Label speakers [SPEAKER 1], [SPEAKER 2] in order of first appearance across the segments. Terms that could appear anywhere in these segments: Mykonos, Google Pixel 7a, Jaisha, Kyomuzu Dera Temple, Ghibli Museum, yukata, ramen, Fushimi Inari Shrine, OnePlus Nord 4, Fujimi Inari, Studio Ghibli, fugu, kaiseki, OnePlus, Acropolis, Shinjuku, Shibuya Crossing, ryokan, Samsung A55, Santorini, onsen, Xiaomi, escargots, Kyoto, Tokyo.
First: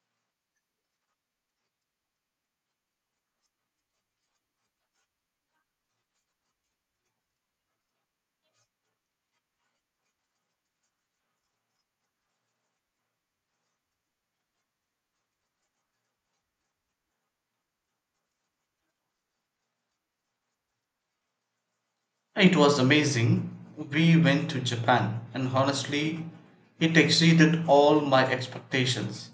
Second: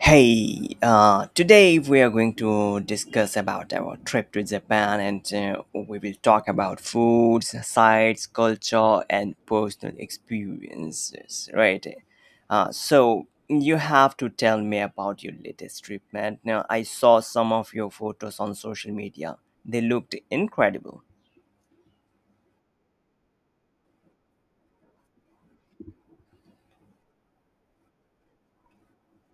[SPEAKER 1] Hey, today we are going to discuss about our trip to Japan and we will talk about foods, sites, culture and personal experiences, right? So you have to tell me about your latest trip, man. Now, I saw some of your photos on social media. They looked incredible.
[SPEAKER 2] It was amazing. We went to Japan, and honestly, it exceeded all my expectations.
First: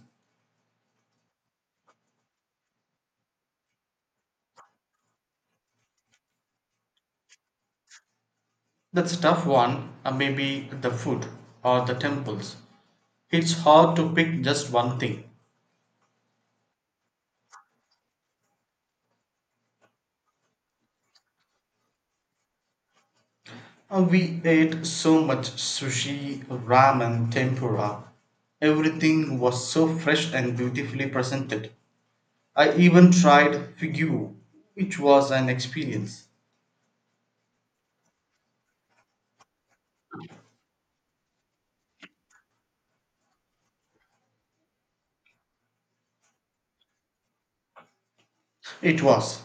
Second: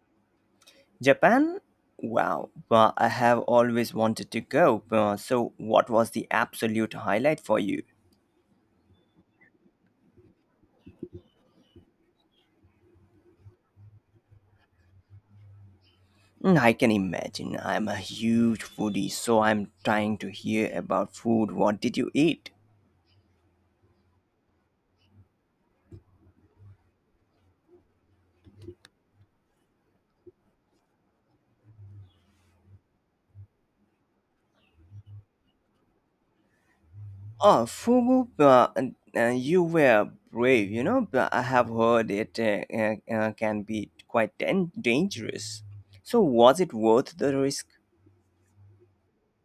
[SPEAKER 1] Japan? Wow, well, I have always wanted to go. So what was the absolute highlight for you?
[SPEAKER 2] That's a tough one, maybe the food or the temples. It's hard to pick just one thing.
[SPEAKER 1] Mm, I can imagine. I'm a huge foodie, so I'm trying to hear about food. What did you eat?
[SPEAKER 2] We ate so much sushi, ramen, tempura. Everything was so fresh and beautifully presented. I even tried fugu, which was an experience.
[SPEAKER 1] Oh, fugu. You were brave, you know. But I have heard it can be quite dangerous. So, was it worth the risk?
[SPEAKER 2] It was.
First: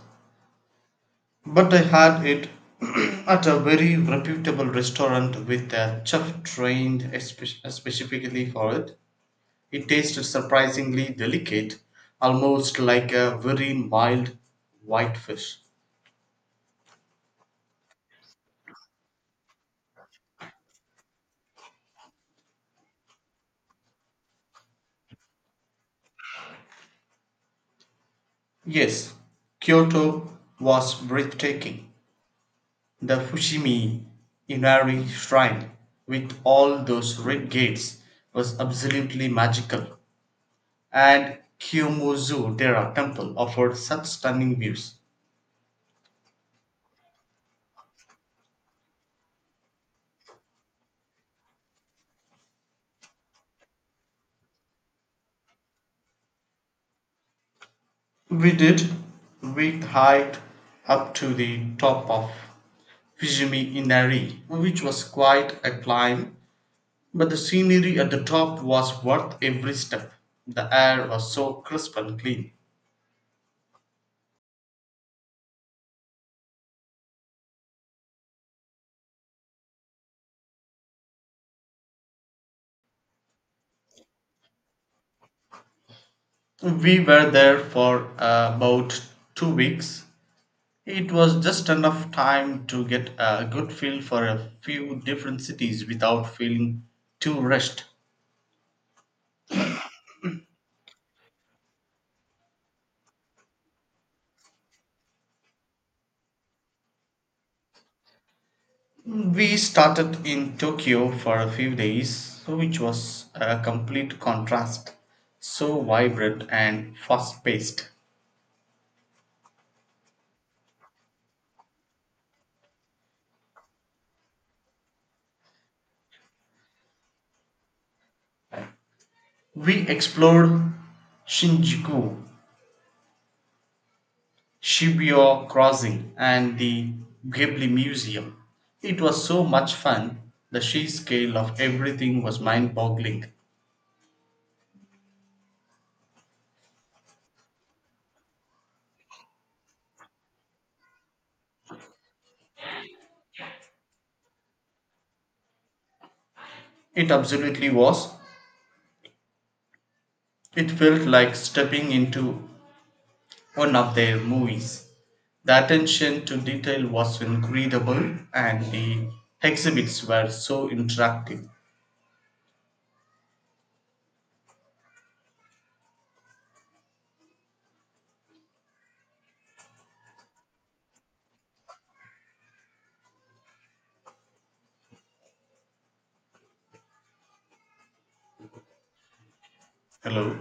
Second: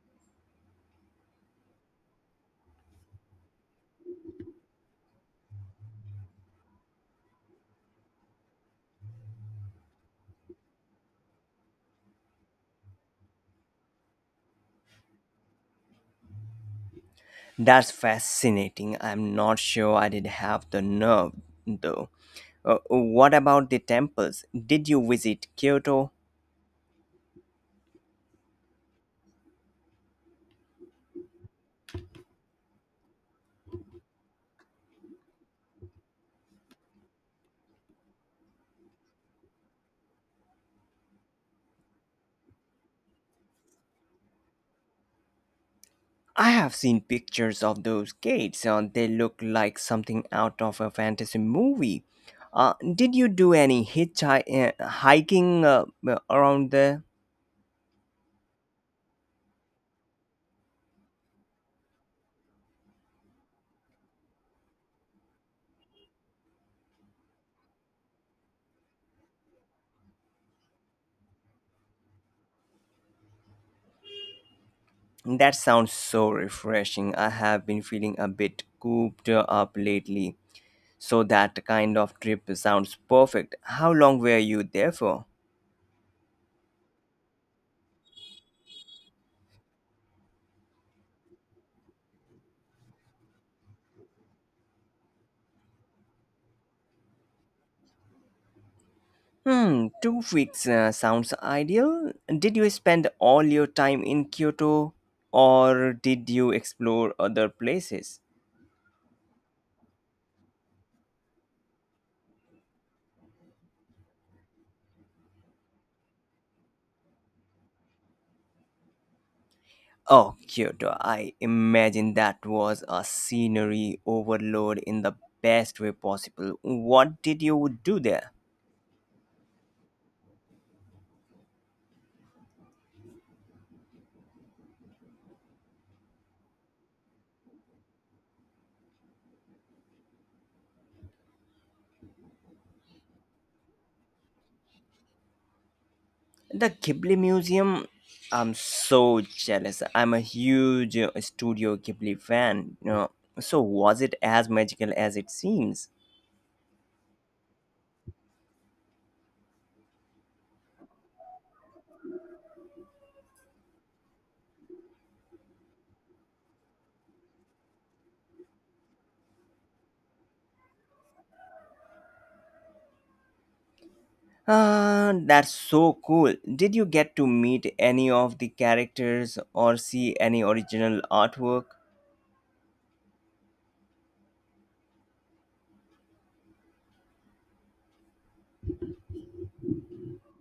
[SPEAKER 2] But I had it at a very reputable restaurant with a chef trained specifically for it. It tasted surprisingly delicate, almost like a very mild whitefish.
[SPEAKER 1] That's fascinating. I'm not sure I did have the nerve, though. What about the temples? Did you visit Kyoto?
[SPEAKER 2] Yes, Kyoto was breathtaking. The Fushimi Inari Shrine, with all those red gates, was absolutely magical, and Kyomuzu Dera Temple offered such stunning views.
[SPEAKER 1] I have seen pictures of those gates, and they look like something out of a fantasy movie. Did you do any hitchhiking hiking, around there?
[SPEAKER 2] We did. We hiked up to the top of Fujimi Inari, which was quite a climb, but the scenery at the top was worth every step. The air was so crisp and clean.
[SPEAKER 1] That sounds so refreshing. I have been feeling a bit cooped up lately, so that kind of trip sounds perfect. How long were you there for?
[SPEAKER 2] We were there for about 2 weeks. It was just enough time to get a good feel for a few different cities without feeling too rushed.
[SPEAKER 1] Hmm, two weeks sounds ideal. Did you spend all your time in Kyoto, or did you explore other places?
[SPEAKER 2] We started in Tokyo for a few days, so which was a complete contrast, so vibrant and fast paced.
[SPEAKER 1] Oh, Kyoto. I imagine that was a scenery overload in the best way possible. What did you do there?
[SPEAKER 2] We explored Shinjuku, Shibuya Crossing, and the Ghibli Museum. It was so much fun, the sheer scale of everything was mind boggling.
[SPEAKER 1] The Ghibli Museum? I'm so jealous. I'm a huge Studio Ghibli fan. No, so, was it as magical as it seems?
[SPEAKER 2] It absolutely was. It felt like stepping into one of their movies. The attention to detail was incredible and the exhibits were so interactive.
[SPEAKER 1] Ah, that's so cool. Did you get to meet any of the characters or see any original artwork?
[SPEAKER 2] Hello?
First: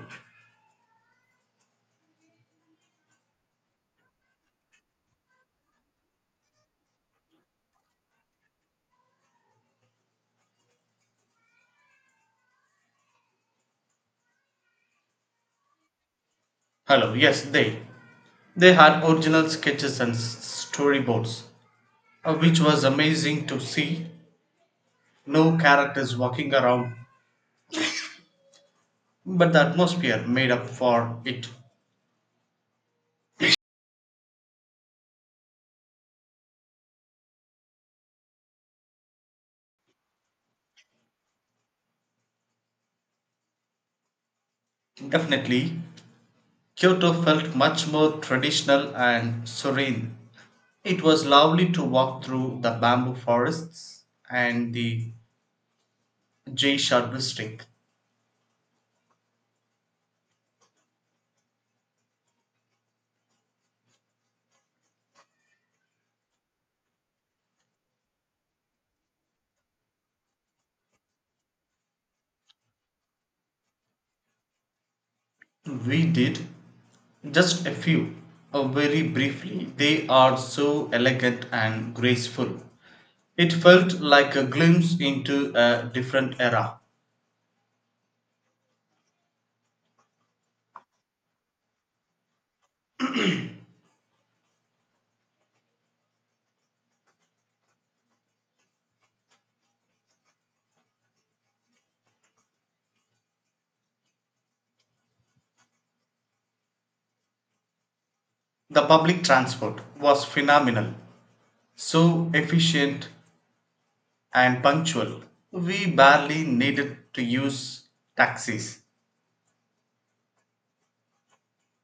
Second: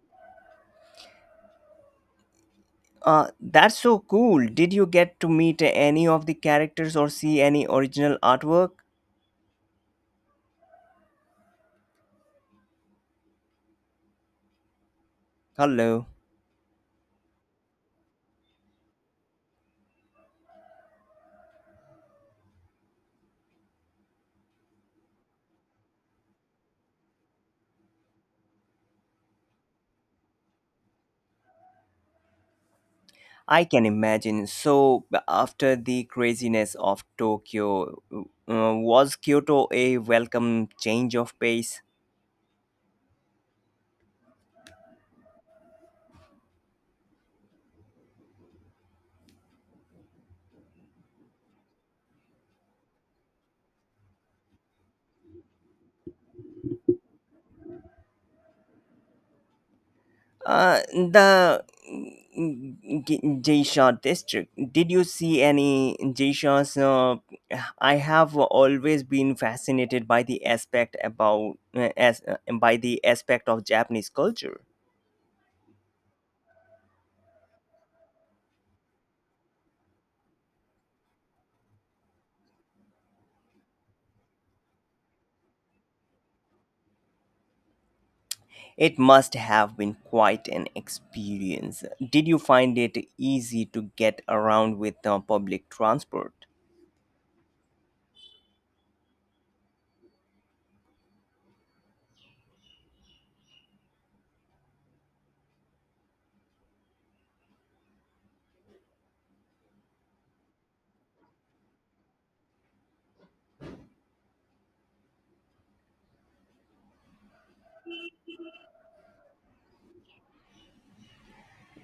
[SPEAKER 1] That's so cool. Did you get to meet any of the characters or see any original artwork? Hello.
[SPEAKER 2] Hello, yes. They had original sketches and storyboards, which was amazing to see. No characters walking around, but the atmosphere made up for it.
[SPEAKER 1] I can imagine. So, after the craziness of Tokyo, was Kyoto a welcome change of pace?
[SPEAKER 2] Definitely, Kyoto felt much more traditional and serene. It was lovely to walk through the bamboo forests and the J. Sharbustik.
[SPEAKER 1] The Jaisha district. Did you see any Jaishas? I have always been fascinated by the aspect about as by the aspect of Japanese culture.
[SPEAKER 2] We did. Just a few. Very briefly, they are so elegant and graceful. It felt like a glimpse into a different era.
[SPEAKER 1] It must have been quite an experience. Did you find it easy to get around with public transport?
[SPEAKER 2] The public transport was phenomenal, so efficient and punctual. We barely needed to use taxis.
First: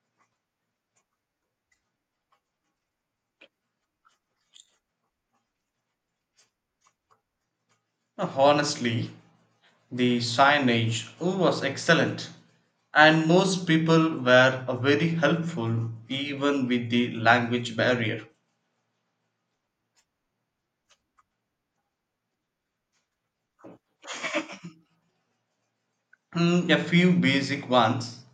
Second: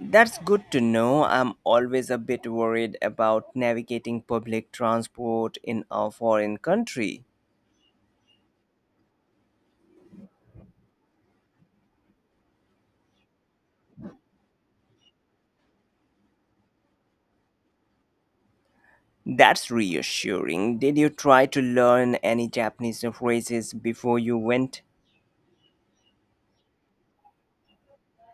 [SPEAKER 1] That's good to know. I'm always a bit worried about navigating public transport in a foreign country.
[SPEAKER 2] Honestly, the signage was excellent, and most people were very helpful even with the language barrier.
[SPEAKER 1] That's reassuring. Did you try to learn any Japanese phrases before you went?
[SPEAKER 2] Mm, a few basic ones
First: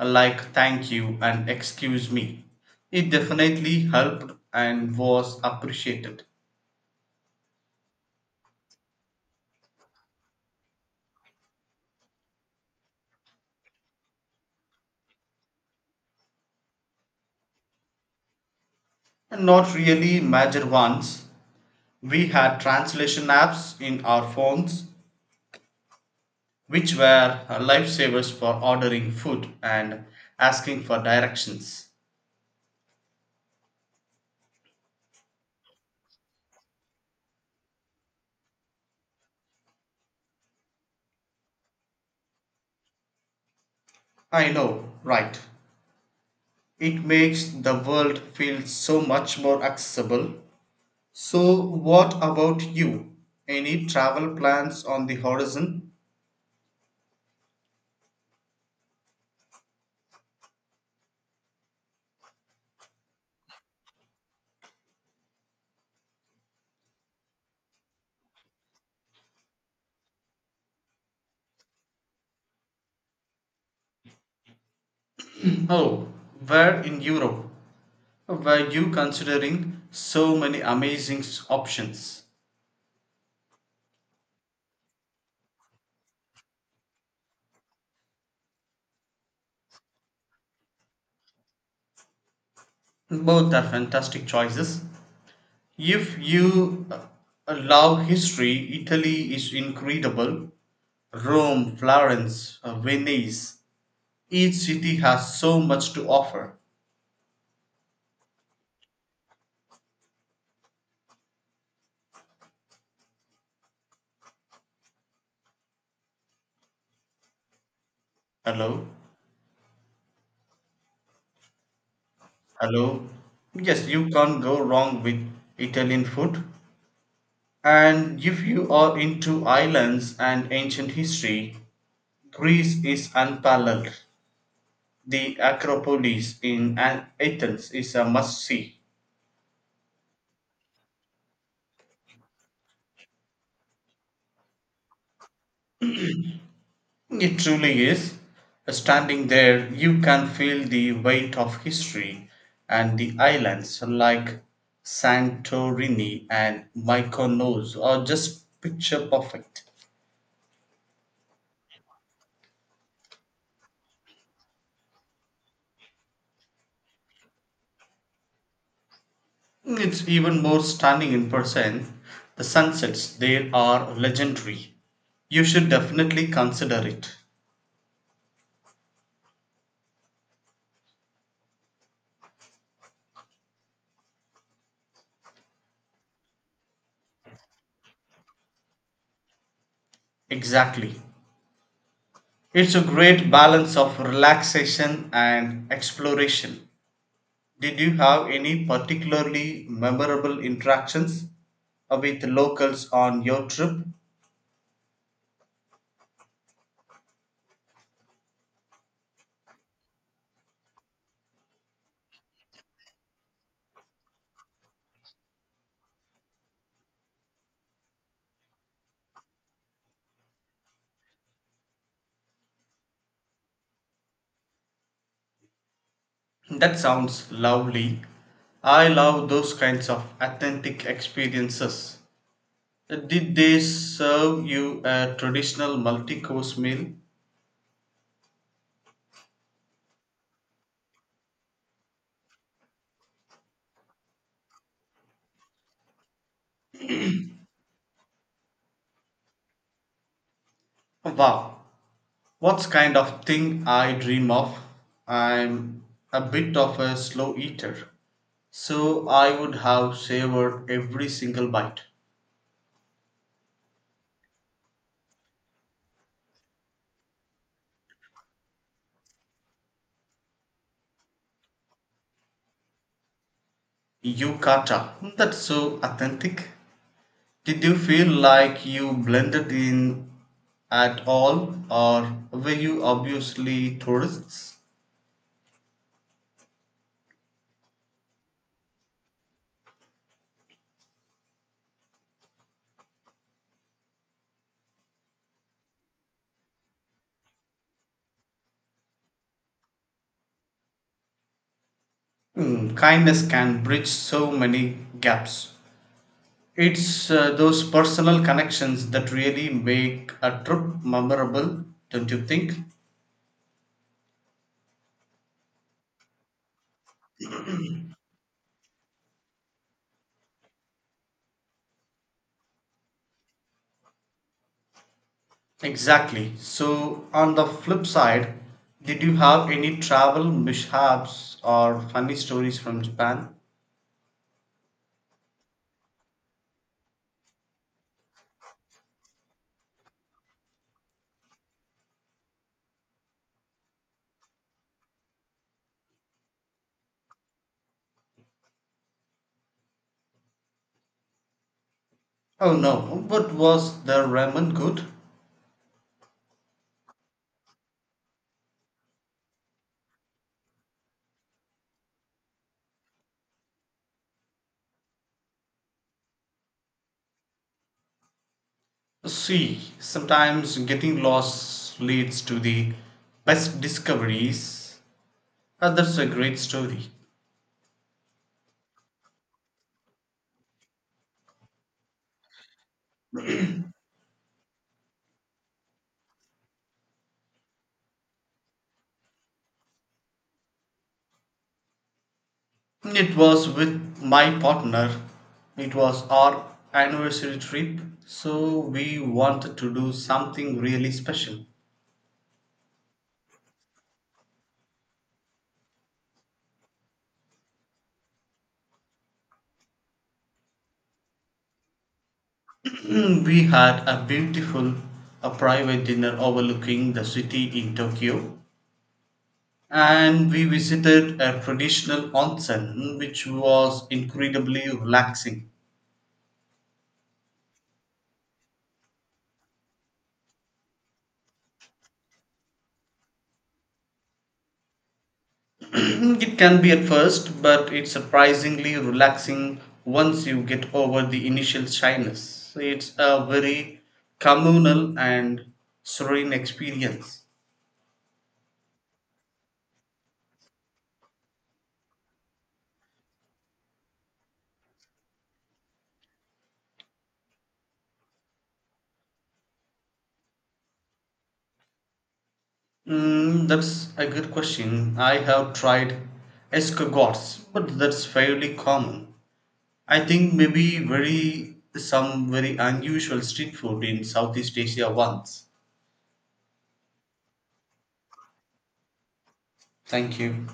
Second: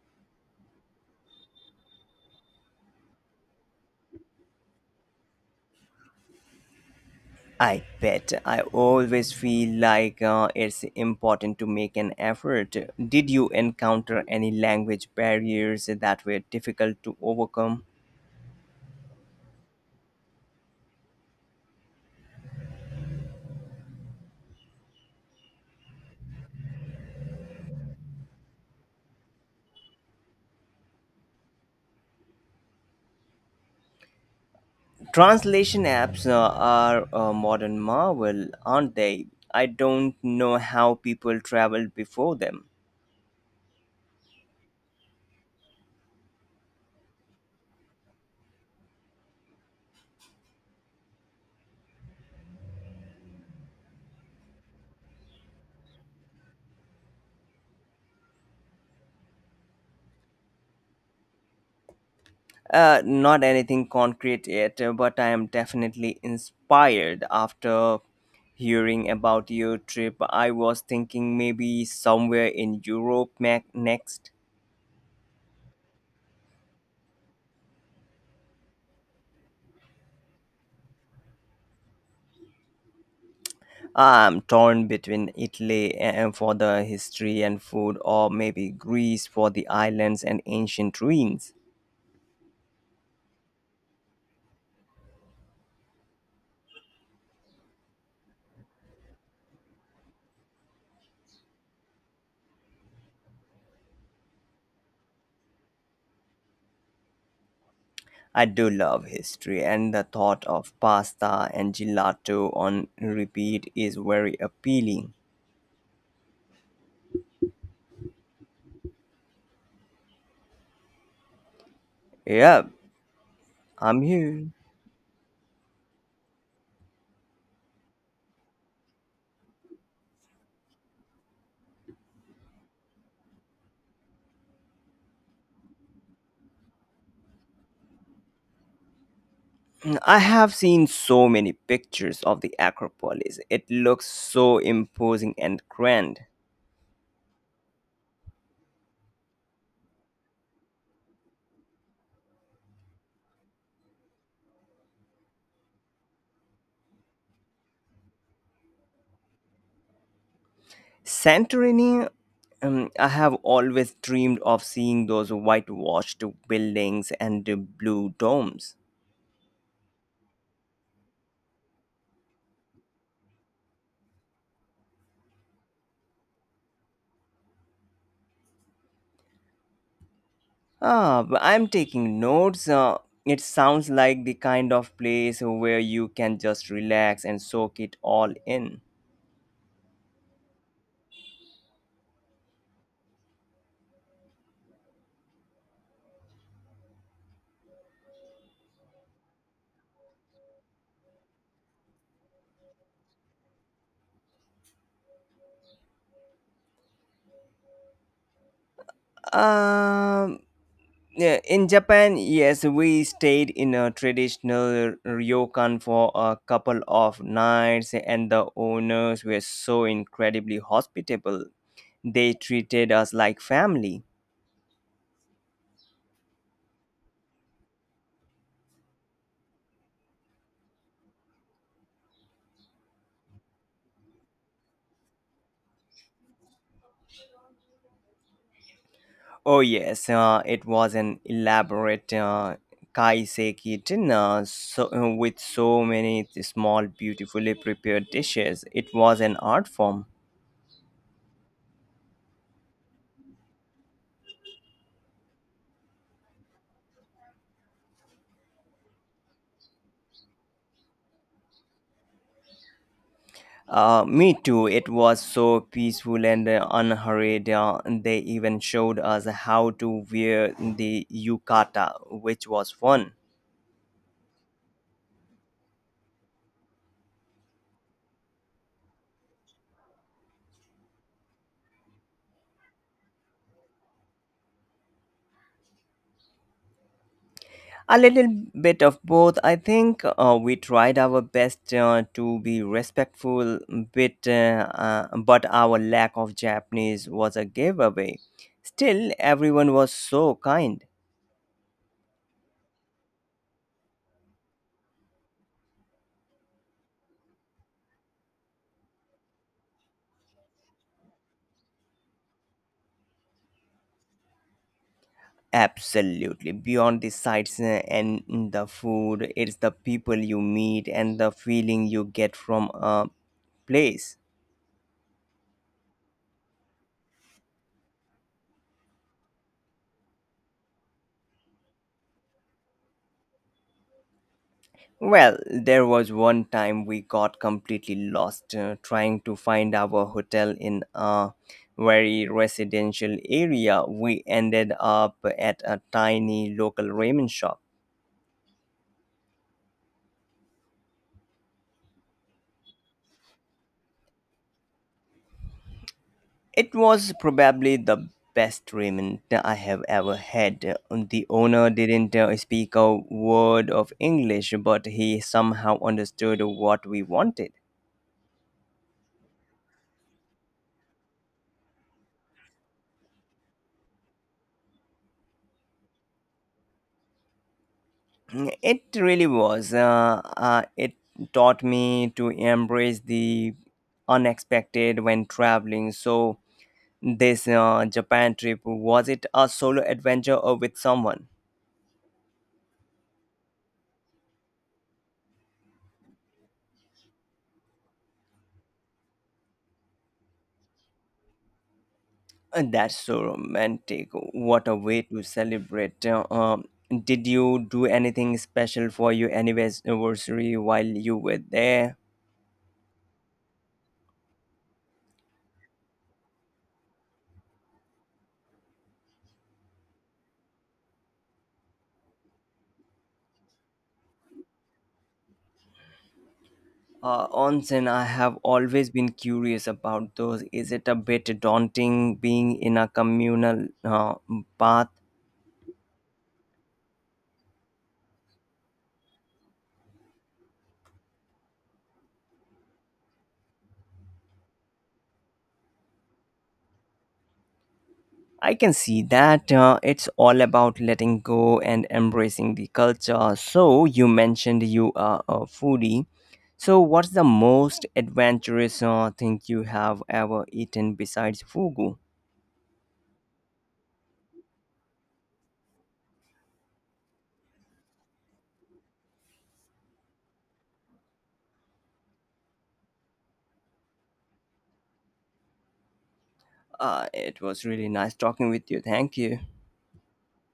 [SPEAKER 2] like thank you and excuse me. It definitely helped and was appreciated.
[SPEAKER 1] I bet. I always feel like it's important to make an effort. Did you encounter any language barriers that were difficult to overcome?
[SPEAKER 2] And not really major ones. We had translation apps in our phones which were lifesavers for ordering food and asking for directions.
[SPEAKER 1] Translation apps are a modern marvel, aren't they? I don't know how people traveled before them.
[SPEAKER 2] I know, right? It makes the world feel so much more accessible. So, what about you? Any travel plans on the horizon?
[SPEAKER 1] Not anything concrete yet, but I am definitely inspired after hearing about your trip. I was thinking maybe somewhere in Europe next.
[SPEAKER 2] Oh, where in Europe were you considering so many amazing options?
[SPEAKER 1] I'm torn between Italy for the history and food, or maybe Greece for the islands and ancient ruins.
[SPEAKER 2] Both are fantastic choices. If you love history, Italy is incredible. Rome, Florence, Venice, each city has so much to offer.
[SPEAKER 1] I do love history, and the thought of pasta and gelato on repeat is very appealing.
[SPEAKER 2] Hello?
[SPEAKER 1] Yeah,
[SPEAKER 2] Hello? Yes,
[SPEAKER 1] I'm
[SPEAKER 2] you can't
[SPEAKER 1] here.
[SPEAKER 2] go wrong with Italian food. And if you are into islands and ancient history, Greece is unparalleled. The Acropolis in Athens is a must see.
[SPEAKER 1] Mm, I have seen so many pictures of the Acropolis. It looks so imposing and grand.
[SPEAKER 2] It truly is. Standing there, you can feel the weight of history and the islands like Santorini and Mykonos are just picture perfect.
[SPEAKER 1] Santorini, I have always dreamed of seeing those whitewashed buildings and the blue domes.
[SPEAKER 2] It's even more stunning in person. The sunsets there are legendary. You should definitely consider it.
[SPEAKER 1] Ah, but I'm taking notes. It sounds like the kind of place where you can just relax and soak it all in.
[SPEAKER 2] Exactly. It's a great balance of relaxation and exploration. Did you have any particularly memorable interactions with locals on your trip?
[SPEAKER 1] Um, Yeah, in Japan, yes, we stayed in a traditional ryokan for a couple of nights, and the owners were so incredibly hospitable. They treated us like family.
[SPEAKER 2] That sounds lovely. I love those kinds of authentic experiences. Did they serve you a traditional multi course meal?
[SPEAKER 1] Oh yes, it was an elaborate kaiseki dinner with so many small, beautifully prepared dishes. It was an art form.
[SPEAKER 2] Wow, what's kind of thing I dream of? I'm a bit of a slow eater, so I would have savored every single bite.
[SPEAKER 1] Me too. It was so peaceful and unhurried. They even showed us how to wear the yukata, which was fun.
[SPEAKER 2] Yukata. That's so authentic. Did you feel like you blended in at all, or were you obviously tourists?
[SPEAKER 1] A little bit of both, I think. We tried our best to be respectful, bit, uh, but our lack of Japanese was a giveaway. Still, everyone was so kind.
[SPEAKER 2] Hmm, kindness can bridge so many gaps. It's those personal connections that really make a trip memorable, don't you think?
[SPEAKER 1] Absolutely. Beyond the sights and the food, it's the people you meet and the feeling you get from a place.
[SPEAKER 2] Exactly. So, on the flip side, did you have any travel mishaps or funny stories from Japan?
[SPEAKER 1] Well, there was one time we got completely lost trying to find our hotel in a very residential area. We ended up at a tiny local ramen shop.
[SPEAKER 2] Oh no, but was the ramen good?
[SPEAKER 1] It was probably the best ramen I have ever had. The owner didn't speak a word of English, but he somehow understood what we wanted.
[SPEAKER 2] See, sometimes getting lost leads to the best discoveries. And that's a great story.
[SPEAKER 1] It really was. It taught me to embrace the unexpected when traveling. So, this Japan trip was it a solo adventure or with someone?
[SPEAKER 2] It was with my partner. It was our anniversary trip, so we wanted to do something really special.
[SPEAKER 1] And that's so romantic. What a way to celebrate. Did you do anything special for your anniversary while you were there?
[SPEAKER 2] We had a beautiful a private dinner overlooking the city in Tokyo, and we visited a traditional onsen which was incredibly relaxing.
[SPEAKER 1] Onsen, I have always been curious about those. Is it a bit daunting being in a communal bath?
[SPEAKER 2] It can be at first, but it's surprisingly relaxing once you get over the initial shyness. It's a very communal and serene experience.
[SPEAKER 1] I can see that it's all about letting go and embracing the culture. So, you mentioned you are a foodie. So, what's the most adventurous thing you have ever eaten besides fugu?
[SPEAKER 2] Mm, that's a good question. I have tried escargots, but that's fairly common. I think maybe very some very unusual street food in Southeast Asia once.
[SPEAKER 1] It was really nice talking with you. Thank you.
[SPEAKER 2] Thank you.